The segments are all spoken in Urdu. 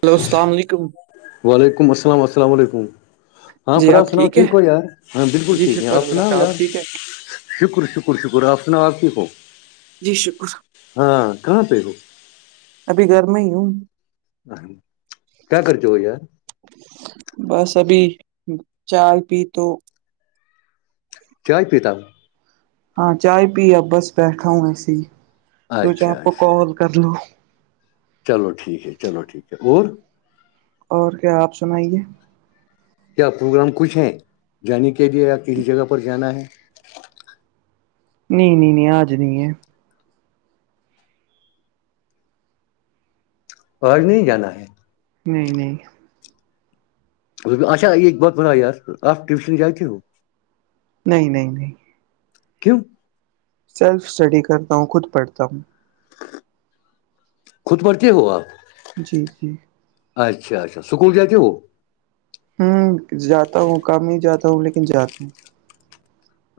ہیلو السلام علیکم وعلیکم السلام السلام علیکم ہاں پر آپ سناؤ ٹھیک ہو یار ہاں بالکل جی ٹھیک ہے شکر آپ اللہ سناؤ کا یار ٹھیک ہے شکر شکر شکر آپ سناؤ اپ آ ٹھیک ہو جی شکر ہاں کہاں پہ ہو ابھی گھر میں ہی ہوں ہکیا کرتے ہو یار بس ابھی چا پی تو چائے پیتاب ہاں چائے پییا بس بیٹھا ہوں اس سوچا اچھا آپ کو اچھا کال کر لو چلو ٹھیک ہے چلو ٹھیک ہے اور اور کیا آپ سنائیے کیا پروگرام کچھ ہیں جانے کے لیے آپ اس جگہ پر جانا ہے نہیں نہیں نہیں آج نہیں ہے اور نہیں جانا ہے نہیں نہیں اچا ایک بات بت یار آپ ٹیوشن جاتے ہو نہیں نہیں نہیں کیوں سیلف اسٹڈی کرتا ہوں خود پڑھتا ہوں خود پرڑتے ہو آ جی جی اچھا اچھا سکول جاتتےے وہ ہوں جاتا ہوں کام ہی جاتا ہوں لیکن جاتا ہوں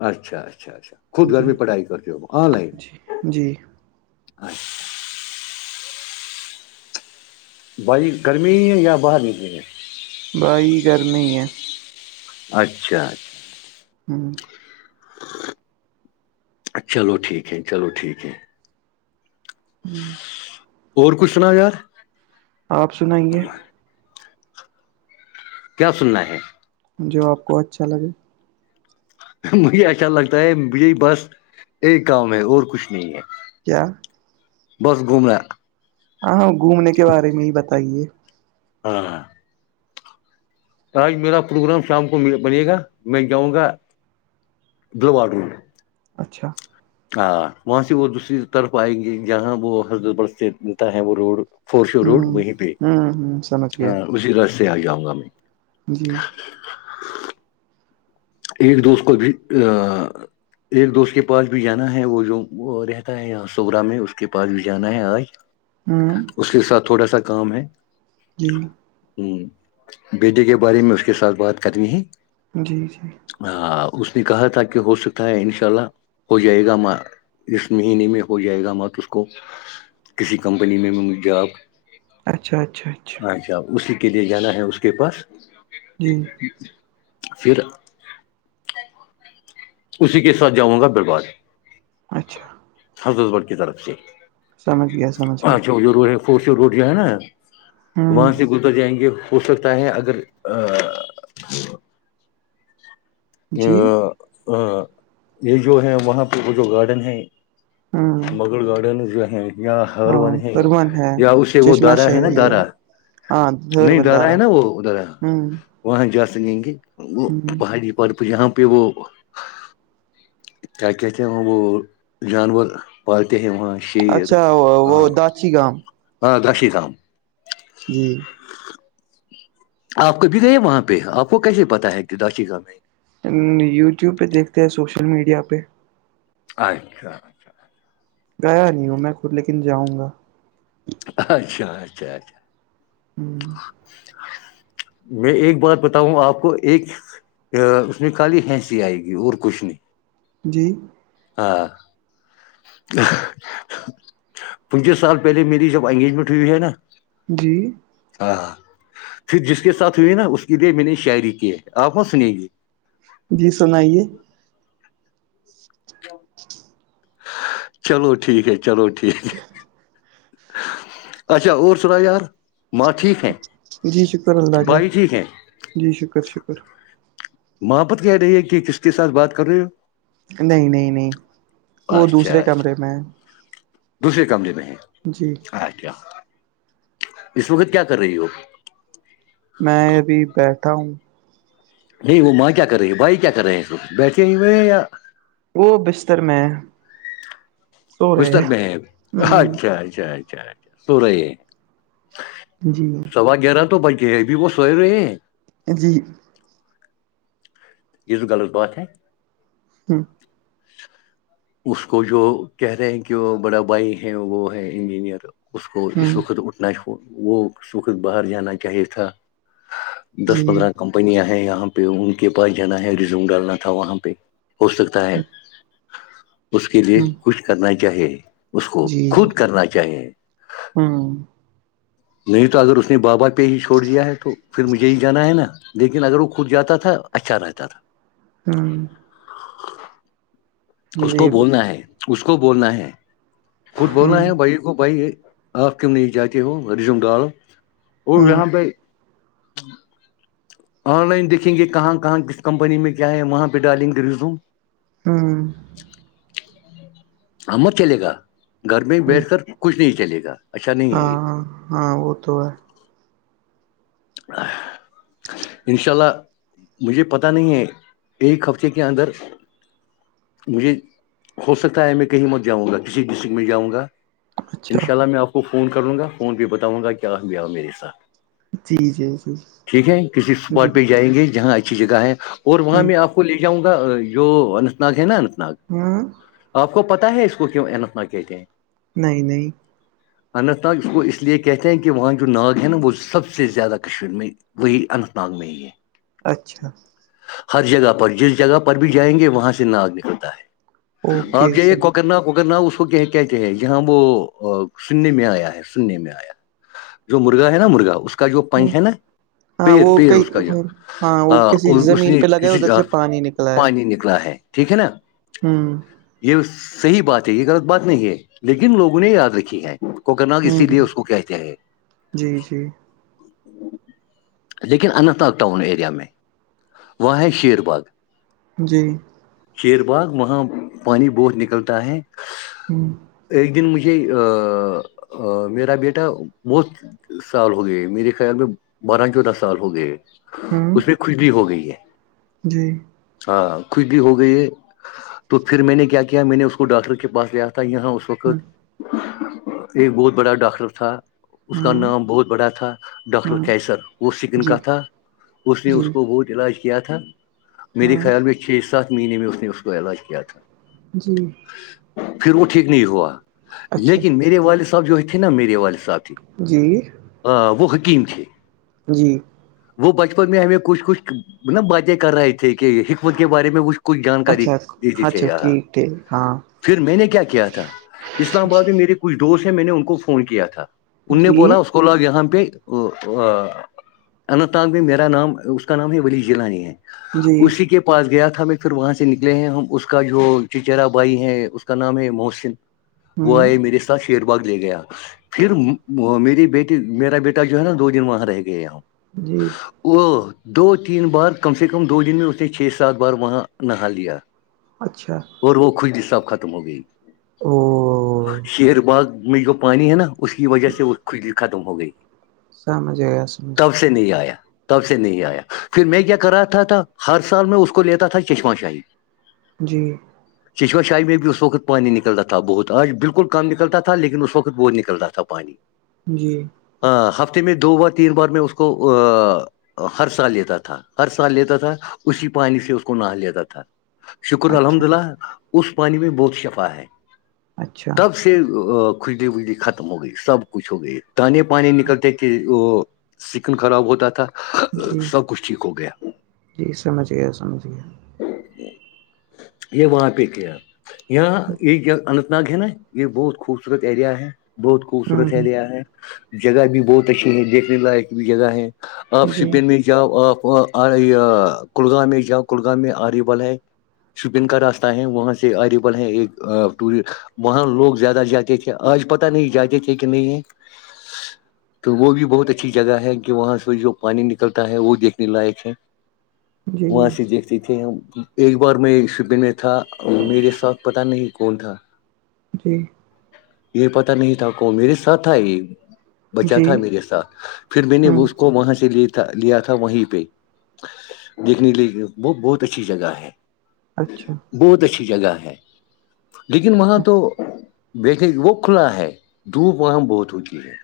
اچھا اچھا اچھا خود گھر جی میں پڑھائی کرتے ہو آن لائن جی جی اچھ بائیک گرمی ہے یا باہر نکلی گے بھائی گرمی ہی ہے اچھا اچھا ہوں چلو ٹھیک ہے چلو ٹھیک ہے ہوں اور کچھ سنا یار آپ سنائیں گے کیا سننا ہے جو آپ کو اچھا لگے مجھے اچھا لگتا ہے مھ بس ایک گاؤں میں اور کچھ نہیں ہے کیا بس گھوم رہ ہاں ہاں گھومنے کے بارے میں ہی بتائیے ہاں ہاں آج میرا پروگرام شام کو بنے گا میں جاؤں گا دلواڈو اچھا ہاں وہاں سے وہ دوسری طرف آئیں گے جہاں وہ حضرت بل سے ملتا ہے وہ روڈ فور شو روڈ ہوں وہیں پہ ہوں ہوں سمجھ گیا اسی راستے آ جاؤں گا میں جی ایک دوست کو بھی ا ایک دوست کے پاس بھی جانا ہے وہ جو رہتا ہے یہاں سرا میں اس کے پاس بھی جانا ہے آج ہوں اس کے ساتھ تھوڑا سا کام ہے جی ہوں بیٹے کے بارے میں اس کے ساتھ بات کرنی ہے جی جی ہاں اس نے کہا تھا کہ ہو سکتا ہے ان شاء اللہ ہو جائے گا اسس مہینے میں ہو جائے گا مت اس کو کسی کمپنی میں مجھ ج آپ اچھا اچھا اچھا اچھا اسی کے لیے جانا ہے اس کے پاس جی پھر اسی کے ساتھ جاؤں گا برباد اچھا حضرت بر کی طرف سے سمجھ گیا سمجھ گیا اچھا وہ ضرور ہے فور س روڈ جو ہے نا ہوں وہاں سے گزر جائیں گے ہو سکتا ہے اگر ا جی یہ جو ہے وہاں پہ وہ جو گارڈن ہے ہوں مغل گارڈنز ہیں یا ہر ون ہاں ہے پرون ہے یا اسے وہ چشمہ دارا ہے نا شاہی دارا ہاں دھیر نہیں اد رہا بندارا ہے نا وہ ادھر ہے ہوں وہاں جا سکیں گے وہ ہوں پہاڑی پرب جاں پہ وہ کیا کہتے ہیں وہاں وہ جانور پالتے ہیں وہاں شیر اچھا وہ ہاں داچی گام [inaudible] جی آپ کو بھی رہے وہاں پہ آپ کو کیسے پتا ہے کہ داش گا میں یوٹیوب پہ دیکھتے ہیں سوشل میڈیا پہ اچھا گیا نہیں ہوں میں خود لیکن جاؤں گا اچھا اچھا اچھا ہوں میں ایک بات بتاؤں آپ کو ایک اس میں کالی ہنسی آئے گی اور کچھ نہیں جی ہاں پچیس سال پہلے میری جب انگیجمنٹ ہوئی ہے نا جی ہاں ہاں پھر جس کے ساتھ ہوئی نا اس کے لیے میں نے شاعری کی ہے آپ وہاں سن گی جی سنائیے چلو ٹھیک ہے چلو ٹھیک ہے اچھا اور سنا یار ماں ٹھیک ہیں جی شکر اللہ کا بھائی ٹھیک ہیں جی شکر شکر محبت کہہ رہی ہے کہ کس کے سھ بات کر رہے ہو نہیں نہیں نہیں وہ اچھا دوسرے اچھا کمرے میں ہے دوسرے کمرے میں ہیں جی اچھا اس وقت کیا کر رہی ہو میں ابھی بیٹھا ہوں نہیں وہ ماں کیا کر رہی ہے بھائی کیا کر رہے ہیں بیٹھے ہی ہوئے یا وہ بستر میں سو رہے بستر ہیں محب ہوں اچھا اچھا اچھا اچھ سو رہی ہے جی سوا گیارہ تو بج گئے ابھی وہ سوئے رہے ہیں جی ز غالط بات ہے ہاں اس کو جو کہہ رہے ہیں کہ وہ بڑا بھائی ہیں وہ ہے انجینئر اس کو اس ہوں وقت اٹھنا وہ اس وقت باہر جانا چاہیے تھا دس جی پندرہ کمپنیاں ہیں یہاں پہ ان کے پاس جانا ہے ریزوم ڈالنا تھا وہاں پہ ہو سکتا ہے اس کے لیے ہوں کچھ کرنا چاہیے اس کو خود کرنا چاہیے ہاں نہیں تو اگر اس نے بابا پہ ہی چھوڑ دیا ہے تو پھر مجھے ہی جانا ہے نا لیکن اگر وہ خود جاتا تھا اچھا رہتا تھا ہاں اس کو جی ب بولنا ہے اس کو بولنا ہے خود بولنا ہوں ہے بھائی بھائی آپ کےم نہیں جاتی ہو رجم ڈال اور ہوں یہاں بائی آن لائن دیکھیں گے کہاں کہاں کس کمپنی میں کیا ہے وہاں پہ ڈالیں گے ریزوم ہوں ہمت چلے گا گھر میں بیٹھ کر کچھ نہیں چلے گا اچھا نہیں ہے ہاں یہ ہاں ہاں وہ تو ہے ان شاء اللہ مجھے پتہ نہیں ہے ایک ہفتے کے اندر مجھے ہو سکتا ہے میں کہیں مت جاؤں گا کسی ڈسٹرکٹ میں جاؤں گا اچھا انشاء اللہ میں آپ کو فون کروں گا فون پہ بتاؤں گا کیا ایاہ میرے ساتھ جی جی جی ٹھیک ہے کسی جی اسپاٹ پہ جائیں گے جہاں اچھی جگہ ہے اور وہاں ہ میں آپ کو لے جاؤں گا جو اننت ناگ ہے نا اننت ناگ ہوں آپ کو پتا ہے اس کو کیوں اتنا کہتے ہیں نہیں نہیں اننت ناگ اس کو اس لیے کہتے ہیں کہ وہاں جو ناگ ہے نا وہ سب سے س سے زیادہ کشمیر میں وہی اننت ناگ میں ہی ہے اچھا ہر جگہ پر جس جگہ پر بھی جائیں گے وہاں سے ناگ نکلتا ہے آپ اوکے جائیے سمجھ کوکرنا کوکرنا اس کو کہ کے کہتے ہیں یہاں وہ سننے میں آیا ہے سننے میں آیا جو مرغا ہے نا مرغا اس کا جو پنکھ ہے نا ہاں پڑ وہ پڑ کئی اس کا یہ ہاں وہ کسی اس نے زمین پہ لگا ہے کسی ط ادھر سے پانی پانی نکلا ہے ٹھیک ہے نا ہاں یہ صحیح بات ہے یہ غلط بات نہیں ہے لیکن لوگوں نے یاد رکھی ہے کو کہنا کہ اسی لیے ہوں اس کو کہتے ہیں جی جی لیکن اننت ناگ ٹاؤن ایریا میں وہاں ہے شیر باغ جی ج شیر باغ وہاں پانی بہت نکلتا ہے ہوں ایک دن مجھے ا میرا بیٹا بہت سال ہو گئے میرے خیال میں بارہ چودہ سال ہو گئے ہوں اس میں کش بھی ہو گئی ہے جی ہاں کچھ بھی ہو گئی ہے تو پھر میں نے کیا میں نے اس کو ڈاکٹر کے پاس لیا تھا یہاں اس وقت ہوں ایک بہت بڑا ڈاکٹر تھا اس کا ہاں نام بہت بڑا تھا ڈاکٹر ہاں کیسر وہ سکن جی کا تھا اس نے جی اس کو بہت علاج کیا کیا تھا میرے ہاں خیال میں چھ سات مہینے میں اس نے اس کا علاج کیا تھا جی پھر وہ ٹھیک نہیں ہوا اچھا لیکن میرے والد صاحب جو ہے تھے نا میرے والد صاحب تھی جی وہ حکیم تھے جی وہ بچپن میں ہمیں کچھ کچھ نا باتیں کر رہے تھے کہ حکمت کے بارے میں کچھ کچھ جانکاری اچھا دیج اچھا چاہے ٹھیک ٹھیک ہاں پھر میں نے کیا کیا تھا اسلام آباد میں میری کچھ دوست ہیں میں نے ان کو فون کیا تھا ان نے جی بولا اس کو لوگ یہاں پہ اننت نگ میں میرا نام اس کا نام ہے ولی جلانی ہے جی اسی کے پاس گیا تھا ہم پھر وہاں سے نکلے ہیں ہم اس کا جو چچرا بھائی ہے اس کا نام ہے محسن وہ ہوں آئے میرے ساتھ شیر باغ لے گیا پھر میری بیٹی میرا بیٹا جو ہے نا دو دن وہاں رہ گئے ہم جی وہ دو تین بار کم سے کم دو دن میں اس نے چھ سات بار وہاں نہا لیا اچھا وہ خش صاب ختم ہو گئی او شیر باغ میں جو پانی ہے نا اس کی وجہ سے وہ کشل ختم ہو گئی سمجھ آ گیا سمجھ تب سے نہیں آیا تب سے نہیں آیا پھر میں کیا کر رہا تھا تھا ہر سال میں اس کو لیتا تھا چشمہ شاہی جی چشما شاہی میں بھی اس وقت پانی نکلتا تھا بہت آج بالکل کم نکلتا تھا لیکن اس وقت بہت نکلتا تھا پانی جی ہ ہفتے میں دو بار تین بار میں اس کو ہر سال لیتا تھا ہر سال لیتا تھا اسی پانی سے اس کو نہا لیتا تھا شکر الحمد اچھا للہ اس پانی میں بہت شفا ہے اچھا تب سے سے کھجلی وجلی ختم ہو گئی سب کچھ ہو گئی تان پانی نکلتے کہ وہ سکن خراب ہوتا تھا جی سب کچھ ٹھیک ہو گیا جی سمجھ گیا سمجھ گیا یہ وہاں پہ کیا یہاں یہ کیا اننت نگ ہے نا یہ بہت خوبصورت ایریا ہے بہت خوبصورت ہوں ایریا ہے جگہ بھی بہت اچھی ہے دیکھنے لائق بھی جگہ ہے آپ جی سپین میں ج کلگام میں جاں کلگام میں آری بل ہے شپین کا راستہ ہے وہاں سے الیبل ہے ایک ٹور وہاں لوگ زیادہ جاتے تھے آج پتہ نہیں جاتے تھے کہ نہیں ہے [inaudible] تو وہ بھی بہت اچھی جگہ ہے کہ وہاں سے جو پانی نکلتا ہے وہ دیکنے لائق ہے جی وہاں سے دیکھتے تھے ہم ایک بار میں شپین میں تھا میرے ساتھ پتا نہیں کون تھا جی یہ پت نہیں تھا کو میرے ساتھ تھا یہ بچا جی تھا میرے ساتھ پھر میں نے ہوں اس کو وہاں سے لے لیا تھا وہیں پہ دیکھنے ل وہ بہت اچھی جگہ ہے اچھا بہت اچھی جگہ ہے لیکن وہاں تو وہ کھلا ہے دھوپ وہاں بہت ہوتی ہے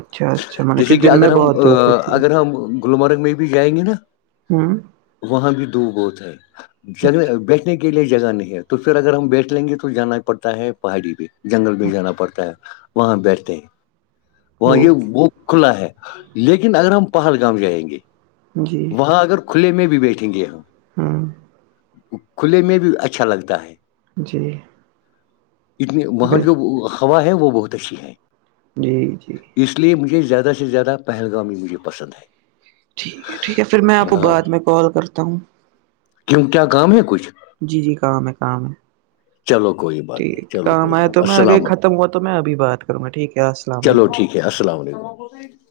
اچھا اچھا مطلب جیسے کہ دن میں اگر ہم بہت دھوپ ہوتی ہے اگر ہم گلمرگ میں بھی جائیں گے نا [inaudible] وہاں بھی دو بہت ہیں اچھا بیھ کے لیے جگہ نہیں ہے تو پھر اگر ہم بیٹھ لیں گے تو جانا پڑتا ہے پہاڑی بھی جنگل میں جانا اچھا پڑتا ہے وہاں بیٹھتے ہیں وہاں یہ اوکے وہ کھلا ہے لیکن اگر ہم پہلگام جائیں گے جی وہاں اگر کھلے میں بھی بیٹھیندی ہے [inaudible] کھلے میں بھی اچھا لگتا ہے جی اتنی وہاں بل جو ہوا ہے وہ بہت اچھی ہے جی جی اس لیے مجھے زیادہ سے زیادہ پہلگام ہی مجھے پسند ہے ٹھیک ہے ٹھیک ہے پھر میں آپ کو ہاں بعد میں کال کرتا ہوں کیوں کیا کام ہے کچھ جی جی کام ہے کام ہے چلو کوئی بات نہیں ٹھیک چلو کام کوئی آئے تو میں اگے السلام ختم ہوا تو میں ابھی بات کروں گا ٹھیک ہے السلام علیکم اھ السلام علیکم